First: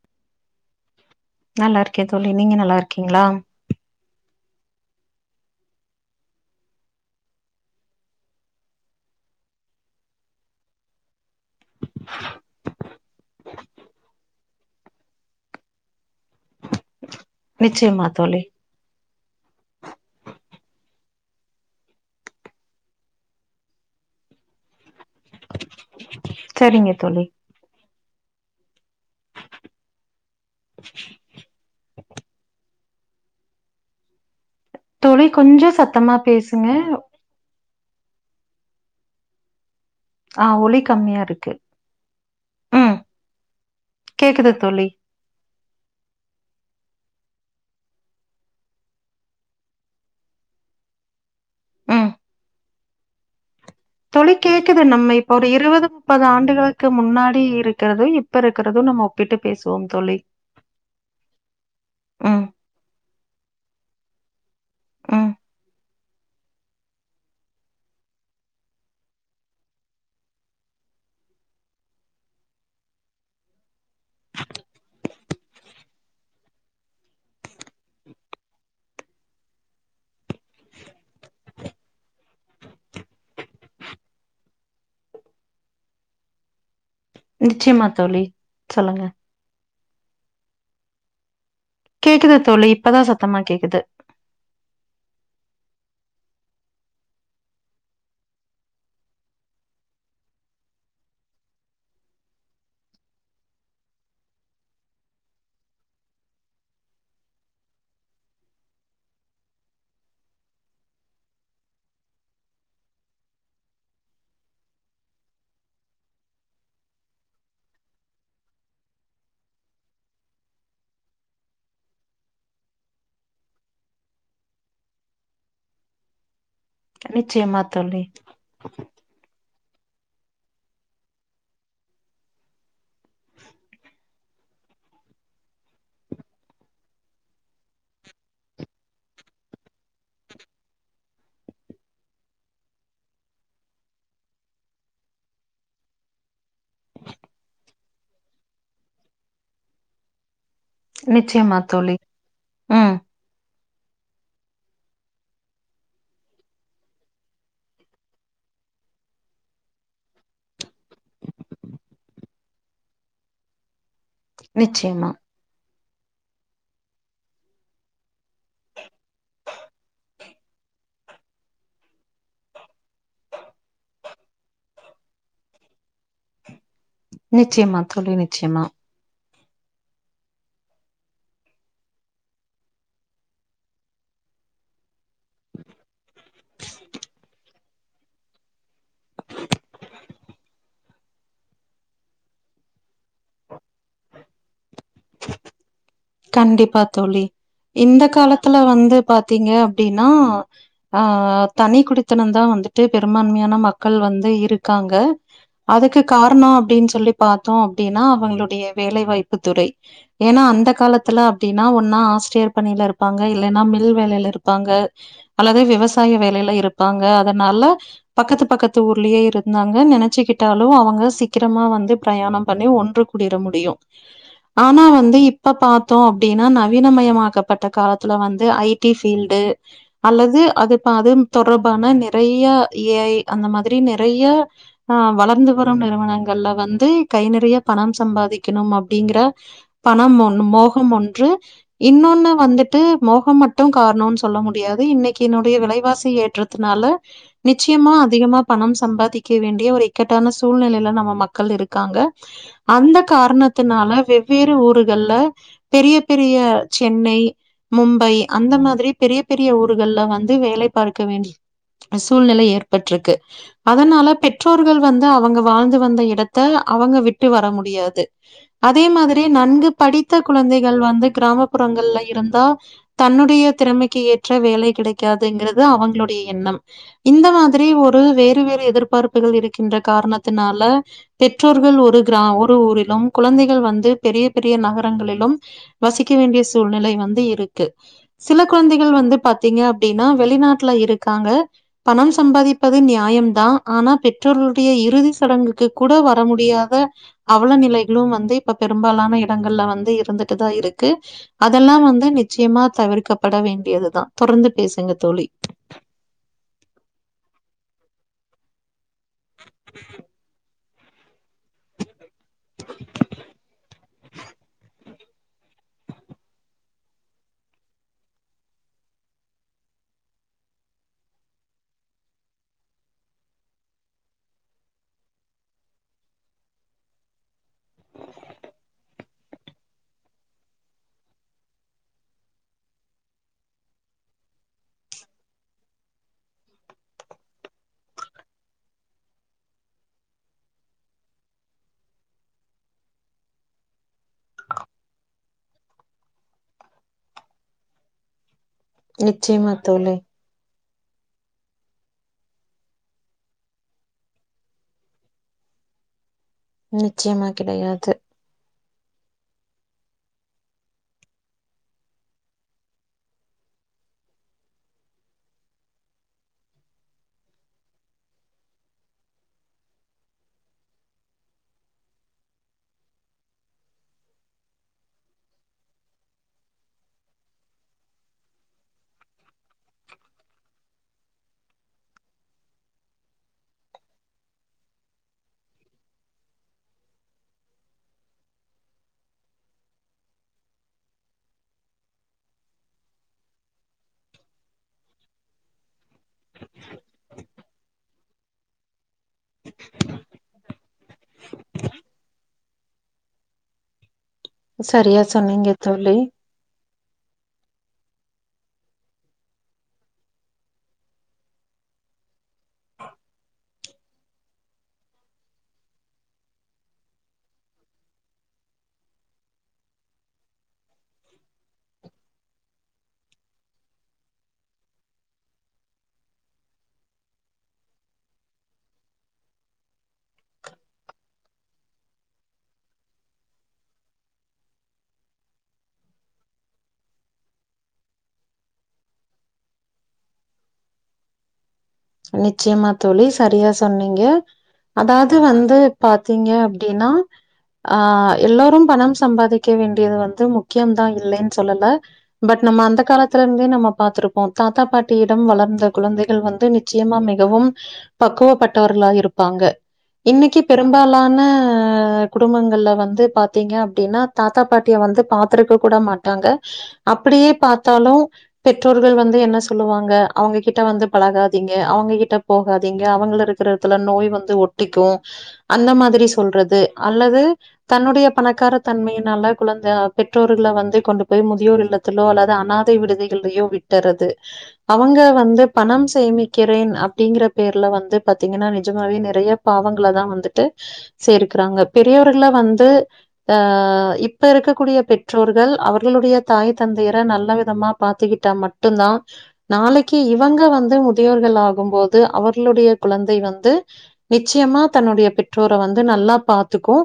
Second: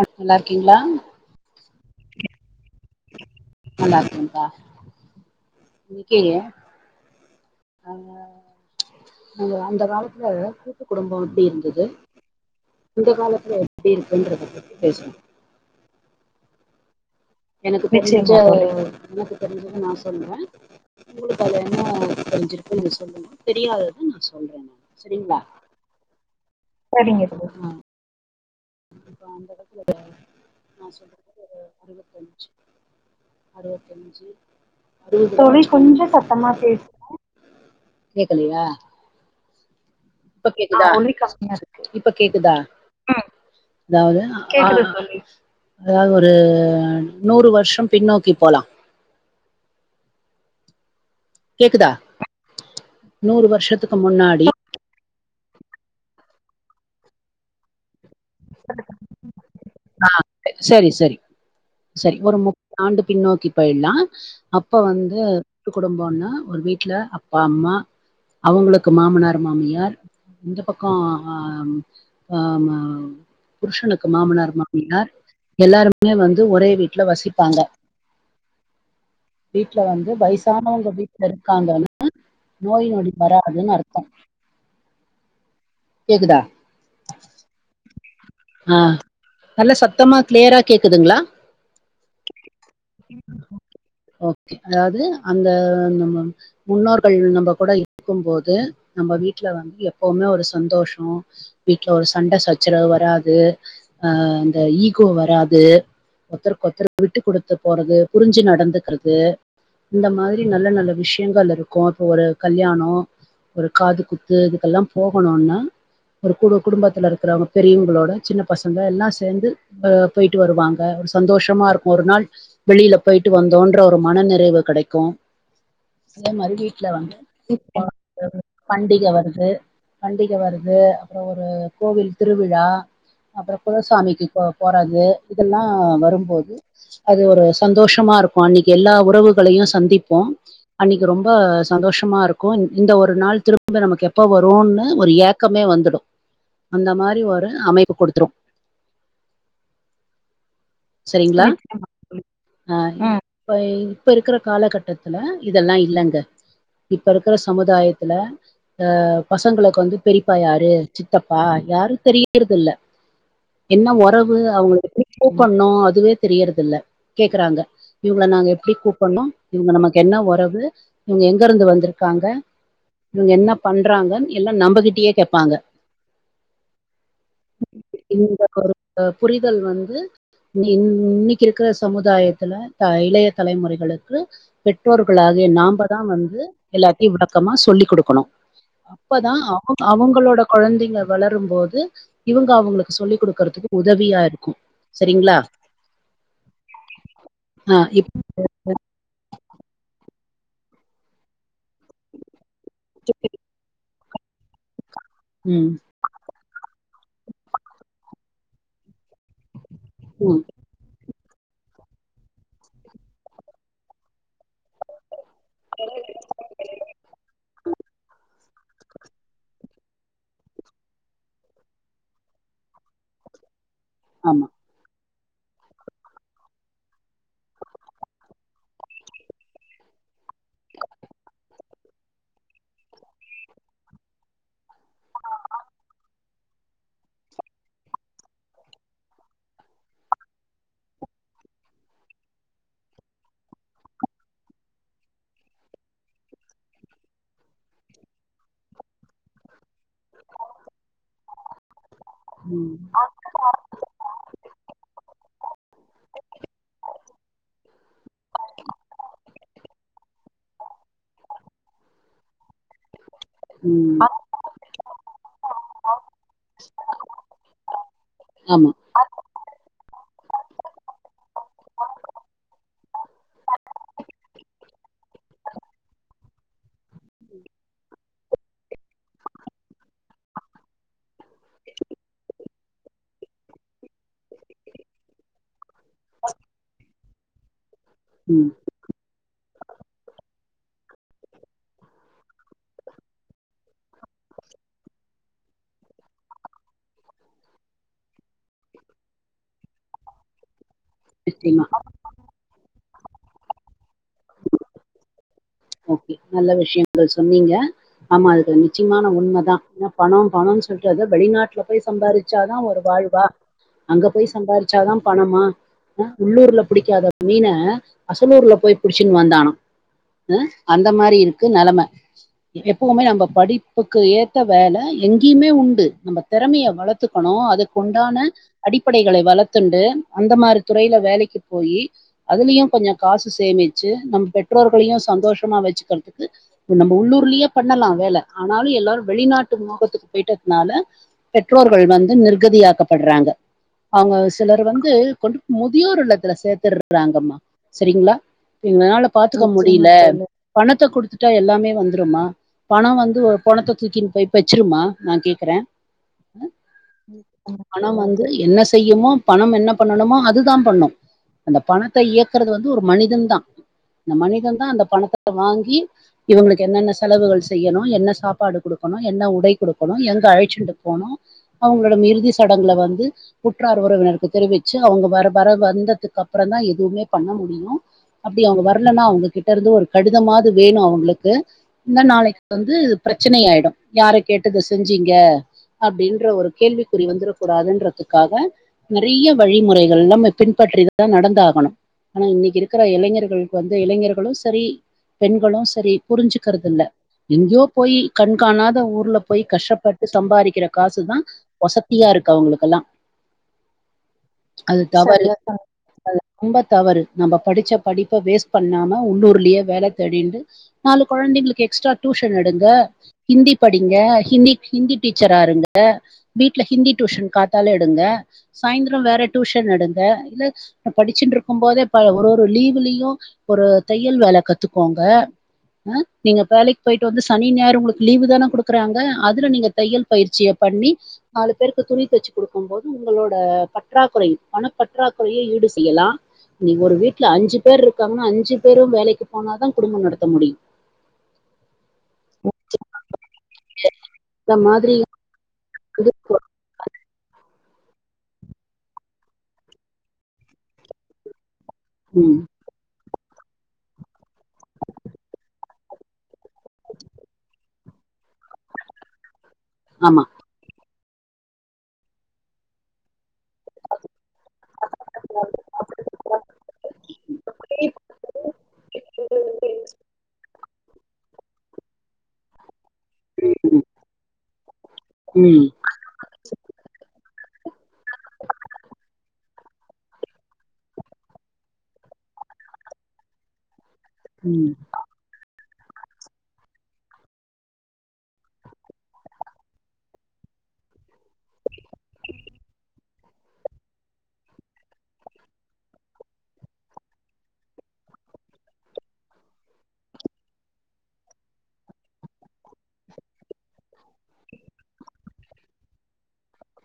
நல்லா இருக்கிங்ளா நல்லா இருக்கன் தோழி நீங்க நல்லா இருக் நல்லா இருக்கன்பா இருக்கீங்க அ ம் அந்த காலத்துல கூட்டு குடும்பம் எப்டி இருந்தது இந்த காலத்துல எப்டி இருக்குன்றத பத்தி பேசனும் எனக்கு நிச்சயமா தெரிஞ்ச தோழி எனக்கு தெரிஞ்சது நா சொல்றன் உங்ளுக்கு அது என்ன தெரிஞ்சிருக்குன்னு சொல்லுங்க தெரியாதத நா சொல்றன்ங்க செரிங்ளா [inaudible] சரிங்க தோழி [unintelligible] அம் இப்ப அந்த எடத்துக்கு நான் சொல்றது ஒரு அறுவத்தஞ்சு அறுவத்தஞ்சு அறு [unintelligible] தோழி கொஞ்சம் சத்தமா பேசுணு கேக்குலையா ஆ இப்ப ஒலி கேக்குதா ஒழி கம்மியா இருக்கு கம்மியாருக்கு இப்ப கேக்குதா ம் அதாது அ கேக்து தோழி அதாது ஒரு நூறு வர்ஷம் பின்னோக்கி போலா கேக்குதா ம் நூறு வர்ஷ தோழி கேக்குது நம்ம இப்ப ஒரு இருவது முப்பது ஆண்டுகுளுக்கு முன்னாடி இருக்கறது இப் இப்ப இருக்குறது நம்ம ஒப்பிட்டு பேசுவோம் தோழி சரி சரி சரி ஒரு ம் முப்பது ஆண்டு பின்னோக்கி போயிட்லா அப்ப வந்து ம் கூட்டு குடும்பன்னா ஒரு வீட்ல அப்பா அம்மா அவங்ளுக்கு மாமனார் மாமியார் இந்த பக்கொ அம் அ அம் அ புருஷனுக்கு மாமனார் மாமினார் எல்லாருமே வந்து ஒரே வீட்டு்ல வசிப்பாங்க வீட்டு்ல வந்து வயசானவங்க வீட்டுல இருக்காங்கன்னு நோய் நொடி வராதுன் அர்த்தம் கேக்குதா நிச்சயமா தோழி ஆஹ் சொல்லுங்க நல்ல சத்தமா க்ளியரா கேக்குதுங்களா கேக்குது தோழி இப்பதா சத்தமா கேக்குது ஓகே அதாவது அந்த முன்னோர்கள் நம்ம கூட இருக்கும் போது நம்ம வீட்ல வந்து எப்பவுமே ஒரு சந்தோஷம் வீட்டுல ஒரு சண்ட சச்சரவு வரா து ஆஹ் இந்தந ஈகோ வராது ஒத்தருக்கொருத்தர் விட்டு குடுத்து போறது புரிஞ்சு நடந்துக்கிறது இந்த மாதிரி நல்ல நல்ல விஷயங்கள் இருக்கும் இப்போ ஒரு கல்யாணம் ஒரு காது குத்து இதுக்கெல்லாம் போகணும்னா ஒரு கு குடும்பத்துல இருக்கிறவங்க பெரியவங்களோட சின்ன பசங்க எல்லாம் சேர்ந்து போயிட்டு வருவாங்க ஒரு சந்தோஷமா இருக்கும் ஒரு நாள் வெளியில போயி ட்டு வந்தோன்ற ஒரு மன நிறைவு கிடைக்கும் மாிஇ வீட்ல வந்து நிச்சயமா இப்ப தோழி பண்டிகை வருது பண்டிகை வருது அப்புறம் ஒரு கோவில் திருவிழா அப்புறம் குலசாமிக்கு போ போறது இதெல்லாம் வரும்போது அது ஒரு சந்தோஷமா இருக்கும் அன்னிக்கு எல்லா உறவுக்கும் களையும் சந்திப்போம் அன்னிக்கு ரொம்ப சந்தோஷமா இருக்கும் இந்த ஒரு நாள் திரும்ப நமக்கு எப்ப வரும்னு ஒரு ஏக்கமே வந்துடும் அந்த மாதிரி ஒரு அமைப்பு கொடுத்துரும் சரிங்களா நிச்சயமா தோழி அஹ் ம் உஹ் இப்ப இப்ப இருக்கிற காலகட்டத்துல இதெல்லாம் இல்லங்க இப்ப இருக்கிற சமுதாயத்துல அஹ் பசங்களுக்கு வந்து பெரிப்பா யாரு சித்தப்பா யாரும் தெரியிறத இல்ல என்ன உறவு அவுங்க நிச்சயமா எ கூப்டனும் அதுவே தெரியிறது இல்ல கேக்குறாங்க இவுங்கள நாங்க எப்படி கூப்டணும் இவுங்க நமக்கு என்ன உறவு உறவு இவுங்க எங்க இருந்து வந்துருக்காங்க இவுங்க என்ன பண்றாங்கன் எல்லாம் நம்மகிட்டயே கேப்பாங்க நிச்சயமா தோழி இந்த நிச்சயமா ஒரு புரிதல் வந்து இ இன்னைக்கு இருக்கிற சமுதாயத்துல இளைய தலைமுறைகளுக்கு பெற்றோர்க அதாவது நாமதான் வந்து எல்லாத்தையும் விளக்ககமா சொல்லிக் கொடுக்கணும் அப்பதான் அவுங்க அவுங்களோட கொழந்தைங்க வளரும் போது இவுங்க அவுங்களுக்கு சொல்லிக் குடுக்கறதுக்கு உதவியா இருக்கும் சரிங்களா கண்டிப்பா தோழி ஆ இந்த இப் காலத்துல வந்து பாத்தீங்க அப்படின்னா ஆஹ் ஆஹ் தனி குடித்தனம் தான் வந்துட்டு பெரும்பான்மையான மக்கள் வந்து இருக்காங்க ம். அதுக்கு காரணம் அப்டின்னு சொல்லி பாத்தோம் அப்படின்னா அவுங்களுடைய வேலைவாய்ப்பு ப்புத்துறை ம். ஏன்னா அந்த காலத்து இல்ல அப்டின்னா ஒன்னா ஆசிரியர் பணியில இருப்பாங்க இல்லன்னா மில் வேலையில இருப்பாங்க அல்லது விவசாய வேலையில இருப்பாங்க அதனால பக்கத்து பக்கத்து ஊர்லயே இருந்தாங்க நினைச்சுக்கிட்டாலும் அவுங்க சீக்கிரமா வந்து பிரயாணம் பண்ணி ஒன்று கூடியிட முடியும் ஆமா. ஆனா வந்து இப்ப பாத்து தோம் அப்டின்னா நவீனமயமாக்கப்பட்ட காலத்துல வந்து ஐடி ஃபீல்டு அல்லது அது அதுப்ப அது தொடர்பு இப்ப ஆனா நிறைய ஏஐ அந்த மாதிரி நிறைய அஹ் வளர்ந்து வரும் நிறுவனங்கள்ல வந்து கை நிறைய பணம் சம்பாதிக்கணும் அப்படிங்கற பணம் மோ மோக கம் ஒன்று இன்னொன்னு வந்துட்டு மோகம் மட்டும் காரணம்னு சொல்ல முடியாது இன்னைக்கு என்னுடைய வில விலைவாசி ஏற்றத்துனால நிச்சயமா அதிகமா பணம் சம்பாதிக் க்க வேண்டிய ஒரு இக்கட்டான சூழ்நிலையில நம்ம மக்கள் இருக்காங்க ம். அந்த காரணத்தினால வெவ் வேறு ஊருகள்ல பெரிய பெரிய சென்னை மும்பை அந்த மாதிரி பெரிய பெரிய ஊருகள்ல வந்து வேலை பார்க்க வேண்டி அ சூழ்நெலை ஏற்பட்ருக்கு ம். அதனால பெற்றோர்கள் வந்து அவங்க வாழ்ந்து வந்த இடத்த அவங்க விட்டு வர முடியாது ஆமா. அதே மாதிரி நன்கு படித்த கொ ழந்தைங்க வந்து கிராமப்புறங்கள்ல இருந்தா தன்னுடைய திறமைக்கி ஏற்ற வேலை கிடைக்காதுங்கறத அவங்களுடைய எண்ணம் இந்த மாதிரி ஒரு ரு வேறு வேறு எதிர்பார்ப்புகள் இருக்கின்ற காரணத்துனால பெற்றோர்கள் ஒரு கிர ஒரு ஊரிலு ம் குழந்தைகள் வந்து பெரிய பெரிய நகரங்களிலும் வசிக்க வேண்டிய சூழ்நிலை வந்து இருக்கு சில ம். குழந்தைகள் வந்து பாத்தீங்க அப்டின்னா வெளிநாட்டு ட்ல இருக்காங்க பணம் சம்பாதிப்பது நியாயம் தா ஆனா பெற்றோருடைய இறுதி சடங்கு க்கு கூட வர முடியாத அவலநிலைகளும் வந்து இப்ப பெரும்பாலான எடங்கள்ல வந்து இரு இருந்துட்டு தா இருக்கு நிச்சயமா. அதெல்லா வந்து நிச்சயமா தவிர் க்கப்பட வேண்டியதுதா தொடர்ந்து பேசுங்க தோழி ஓகே நல்ல விஷயங்கள் சொன்னீங்க ஆமா அது நிச்சியமான உண்மதா ஏன்னா பணோ பணோன் சொல்ட்டு அது வெளிநாட்டுல போய் சம்பாதிச்சாதா ஒரு வாழ்வா அங்க போய் சம்பாரிச்சாதா பணமா ஆ உள்ளூர்ல புடிக்காத மீன அசலூர்ல போய் புடிச்சுன்னு வந்தானா அ அந்த மாதிரி இருக்கு நெலம எப்பவுமே நம்ம படிப்புக்கு ஏத்த வேல எங்கேயுமே உண்டு நம்ம திறமையை வளத்துக்கணு அதுக்குண்டான அடிப்படைகள வளர்த்துண்டு அந்த மாதிரி துறையில வேலைக்கு போய் அதுலயு கொஞ்சோ காசு சேமிச்சு நம்ம பெற்றோர்களையு சந்தோஷமா வச்சுக்கறதுக்கு நம்ம உள்ளூர்லயே பண்ணலா வேல ஆனாலு எல்லாரு வெளிநாட்டு மொகத்துக்கு போயிட்டங்னால பெற்றோர்கள் வந்து நிர்கதியாக்கப்படறாங்க அவங்க சிலர் வந்து கொண்டு முதியோர் இல்லத்துல சேத்தறாங்கம்மா சரிங்களா என்னால பாத்துக்க நிச்சயமா முடியல தோழி. பணத்த குடுத்துட்டா எல்லாமே வந்துருமா பணோ வந்து ஒரு பொணத்த தூக்கின்னு போய் பெச்சிருமா நா கேக்குறே நிச்சயமா அ அ அ பணோ கிடையாது. வந்து என்ன செய்யுமோ பணம் என்ன பண்ணணுமோ அதுதா பண்ணு அந்த பணத்தை இயக்கறது வந்து ஒரு மனிதன தா இந்த மனித தா அந்த பணத்த வாங்கி இவங்களுக்கு என்னென்ன செலவுகள் செய்யணு என்ன சாப்பாடு குடுக்கணு என்ன உடை குடுக்கணு எங்க அழைச்சுண்ட்டு போனு அவங்கடம் இறுதி சடங்கள வந்து உற்றார் உறவினருக்கு தெரிவி வெச்சு அவங்க வர வர வந்ததுக்கு அப்புறோ தா எதுவுமே பண்ண முடியு அப்டி அவங்க வரலன்னா அவுங்கக்கிட் தருந்து ஒரு கடிதமாது வேணு அவுங்களுக்கு இந்த நாளைக்கு வந்து பிரச்சனையாயிடு யாரை கேட் இத செஞ்சீங்க அப்டின்ற ஒரு கேள்விக்குறி வந்துடக் கூடாதுன்றதுக்காக நெறைய வழிமுறைகள்லா நம் பின்பற் அபபிடி இதுதா நடந்தாகணு ஆனா இன்னைக்கி இருக்கற இளைஞர்களுக்கு வந்து இளைஞர்களு ஸ் செரி பெண்களு செரி புரிஞ்சுக்கறதில்ல எங்கேயோ போய் கண்காணாத ஊர்ல போய் கஷ்டப்பட்டு சம்பாதிக்கற காசுதா ஒசத்தியா இருக்கு அவங்களுக்கெல்லா அது சரியா தவறு சொன்னீங்க தோழி. [unintelligible] தவறு நம்ம படிச்ச படிப்ப வேஸ்ட் பண்ணாம உள்ளூர்லேயே வேல தேடிண்டு நாலு கொழந்தைகளுக்கு எக்ஸ்ட்ரா டியூஷன் எடுங்க ஹிந்தி படிங்க க ஹிந்தி ஹிந்தி டீச்சராருங்க வீட்ல ஹிந்தி டியூஷன் காத்தால எடுங்க சாயந்திரம் வேற டியூஷன் எடுங்க இல்ல படிச்சுண்ட்ருக்கும் போதே ஒரு ஒரு லீவ்லியு ஒரு தையல் வேல கத்துக்கோங்க அ நீங்க வேலைக் போயிட்டு வந்து சனி ஞாயிறு உங்களுக்கு லீவு் தான குடுக்கறாங்க அதுல நீங்க தையல் பயிற்சியப் பண்ணி நாலு பேருக்கு துணி தச்சு குடுக்கும் போது உங்களோட பற்றாக்களை பணப்பற்றாக்குறையை இட் டு செய்யலா நீங்க ஒரு வீட்ல அஞ்சு பேர் இருக்காங்கன்னா அஞ்சு பேர் பேரு வேலைக்கி போனாதா குடும்பம் நடத்த முடி நிச்சயமா தோழி சரியா சொன்னீங்க இந்த மாதிரி அதாவது வந்து வந்து பாத்தீங்க அப்டின்னா ஆ எல்லாரும் பணம் சம்பாதிக்க வேண்டியது வந்து முக்கியம் தா இல்லைன் சொல்லல்ல ம் பட் நம்ம அந்த காலத்திலந்தே நம்ம பாத்திருப்போ தாத்தா பாட்டியிடம் வளர்ந்த குழந்தைகள் வந்து நிச் ச்சியமா மிகவும் பக்குவப்பட்டவர்களா இருப்பாங்க ஆமா இன்னைக்கி பெரும்பாலான அ குடும்பங்கள்ல வந்து பாத் த்திங்க அப்டினா தாத்தா பாட்டிய வந்து பாத்ருக்க கூட மாட்டாங்க அப்டியே பாத்தாலு பெற்றோர்கள் வந்து என்ன சொல்லுவாங்க அவுங்ககிட்ட வந்து பழகாதீங்க அவுங்ககிட்ட போகாதீங் ங்க அவுங்கல இருக்கற எட்த்துல நோய் வந்து ஒட்டிக்கு ம் அந்த மாதிரி சொல்றது அல்லது தன்னுடைய பணக்கார தன்மையினால குழந்த அப் பெற்றோர்கள வந்து கொண்டு போய் முதியோர் இல்லத்தலோ அல்லது அனாதை விடுதிகள்லியோ விட்டர து ம் அவுங்க வந்து பணம் சேமிக் கிரேன் அப்டிங்கிற பேர்ல வந்து பாத்தீங்கன்னா நிஜமாவே நெறைய பாவங்களதா வந்துட்டு சேர்க்கிறாங்க பெரியவர்கள வந்து ஆ இப்ப இருக்கக்கூடிய பெற்றோர்கள் அவர்களுடைய தாய் தந்தையர நல்ல விதமா பாத்துக்கிட் ட்டா மட்டுந்தா நாளைக்கு இவங்க வந்து தியோர்கள் ஆகும் போது அவர்களுடைய குழந்தை வந்து நிச்சயமா தன்னுடைய பெற்றோர வந்து நல் நல்லா பாத்துக்கு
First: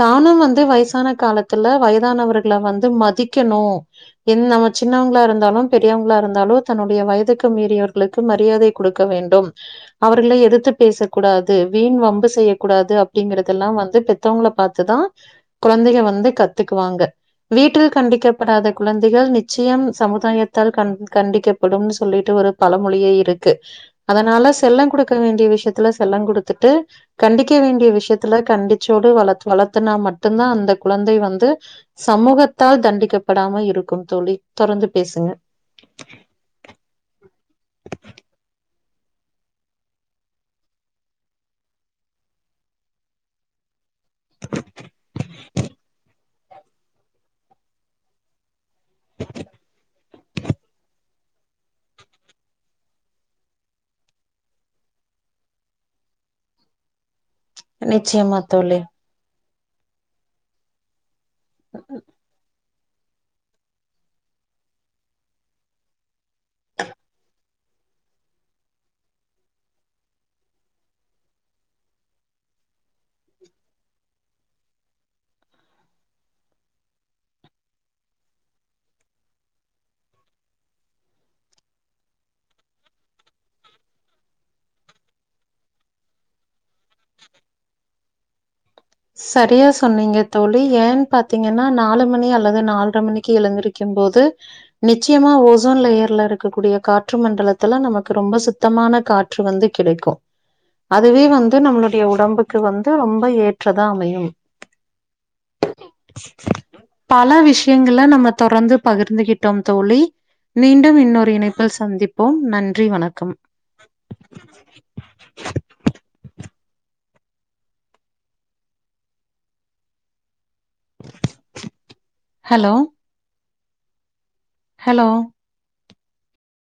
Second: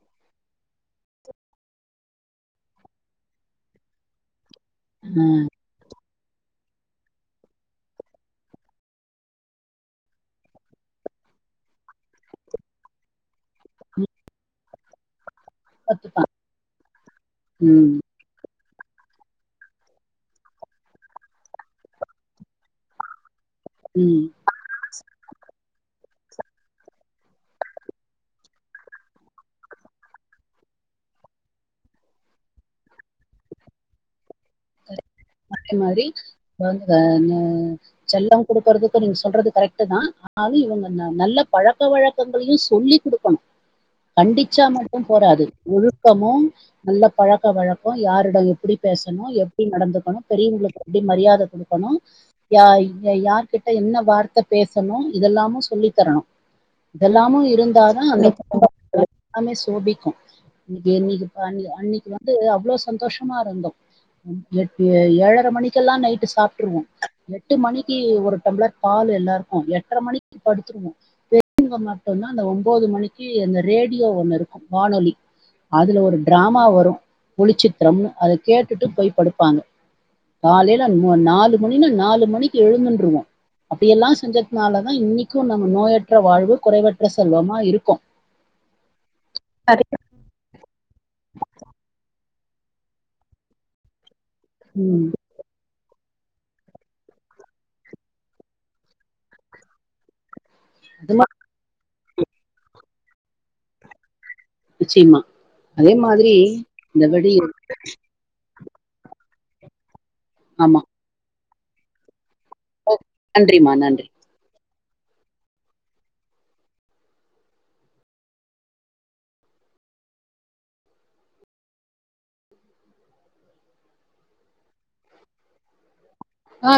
தானும் வந்து வயசான காலத்தில வயதானவர்கள வந்து மதிக்கணு கு என் நம்ம சின்னவங்ளா இருந்தாலு பெரியவங்ளா இருந்தாலு தன்னுடைய வயதுக்கு மீறியவர்களுக்கு மர் ரியாதை குடுக்க வேண்டும் அவர்களை எதிர்த்து பேசக் கூடாது வீண் வம்பு செய்யக்கூடாது அப்டிங்கிற இதெல்லா வந்து ம் பெத்தவங்ள பாத்துதா குழந்தைக கத்துப்பா வந்து கத்துக்குவாங்க வீட்டில் ம் கண்டிக்கப்படாதக் குழந்தைகள் நிச்சயம் சமுதாயத்தால் கண் கண்டிக்கப்படும்னு சொல்லிட்டு ஒரு பல மொழியே இருக் க்கு ம் அதனால செல்ல குடுக்க வேண்டிய விஷ்யத்துல செல்லங் குடுத்துட்டு கண்டிக்க வேண்டிய விஷ்யத்துல கண்டிச்சோடு வளத் வளர்த்தனா மட்டுந்தா அந்தக் குழந் தை வந்து சமூகத்தால் தண்டிக்கப்படாம இருக்கும் தோழி தொடர்ந்துப் அதே மாரி வங்கானு செல்ல குடுக்கறதுக நீங்க சொல்றது கரெக்ட்டுதா ஆனாலு இவுங்க ந நல்லப் பழக்க வழக்கங்களையு சொல்லி் குடுக்கணு கண்டிச்சா மட்டும் போறாது ஒழுக்கமும் நல்ல பழக்க வழக்க யாரிட எப்டிப் பேசணு எப்டி நடந்துக்கணு பெரியவுங்ளுக்கு அப்டி மரியாத குடுக்கணு யாயி அ யார்கிட்ட என்ன வார்த்த பேசணு இத எல்லாமு சொல்லித்தரணு இதெல்லாமு இருந்தாதா அந்த நிச்சயமா தோழி. [unintelligible] ஆமே சோபிக்கு இன்னிக்கு இன்னிகு பண் அன்னைக்கு வந்து அவ்ளோ சந்தோஷமா இருந்தோ [unintelligible] ஏழர மணிக்கெல்லா நைட்டு சாப்ட்ருவோ எட்டு மணிக்கி ஒரு டம்ளர் பால் எல்லாருக்கு எட்ர மணி மணிக்கு படுத்துருவோ பெரியங்க மட்டுந்தா அந்த ஒன்போது மணிக்கு அந்த ரேடியோ ஒன்னு இருக்கு வானொலி அதுல ஒரு டிராமா வரு ஒளிச்சித்ரம்னு அத கேட்டுட்டு போய் படுப்பாங்க காலைல மு நாலு மணினா நாலு மணிக்கு எழுந்துன்ருவோ அப்டியெல்லா செஞ்சத்னாலதா இன்னைக்கு நம்ம நோயற்ற வாழ்வு குறைவற்ற செல்வமா இருக்கோ [inaudible] சரியா சொன்னீங்கத் தோழி ஏன் பாத்தீங்கன்னா நாலு மணிய அலது நால்ர மணிக்கு எழுந்திரிக்கிம்போது ம் நிச்சயமா ஓசோன் லேயர் ல்ல இருக்கக்கூடிய காற்று மண்டலத்தில நமக்கு ரொம்ப சுத்தமான காற்று வந்து கிடைக்கு அது அதுவே மாதிரி வந்து நம்ளுடைய உடம்புக்கு வந்து ரொம்ப ஏற்றதா அமையும் நிச்சயமா அதே மாதிரி இந்த பல வெடி விஷ்யங்கள நம்ம தொடர்ந்துப் பகிர்ந்துகிட்டோம் தோழி ஆமா மீண்டும் இன்னொரு இணைப்பில் சந்திப் போம் நன்றி வணக்கம். நன்றிமா நன்றி ஹலோ ஹலோ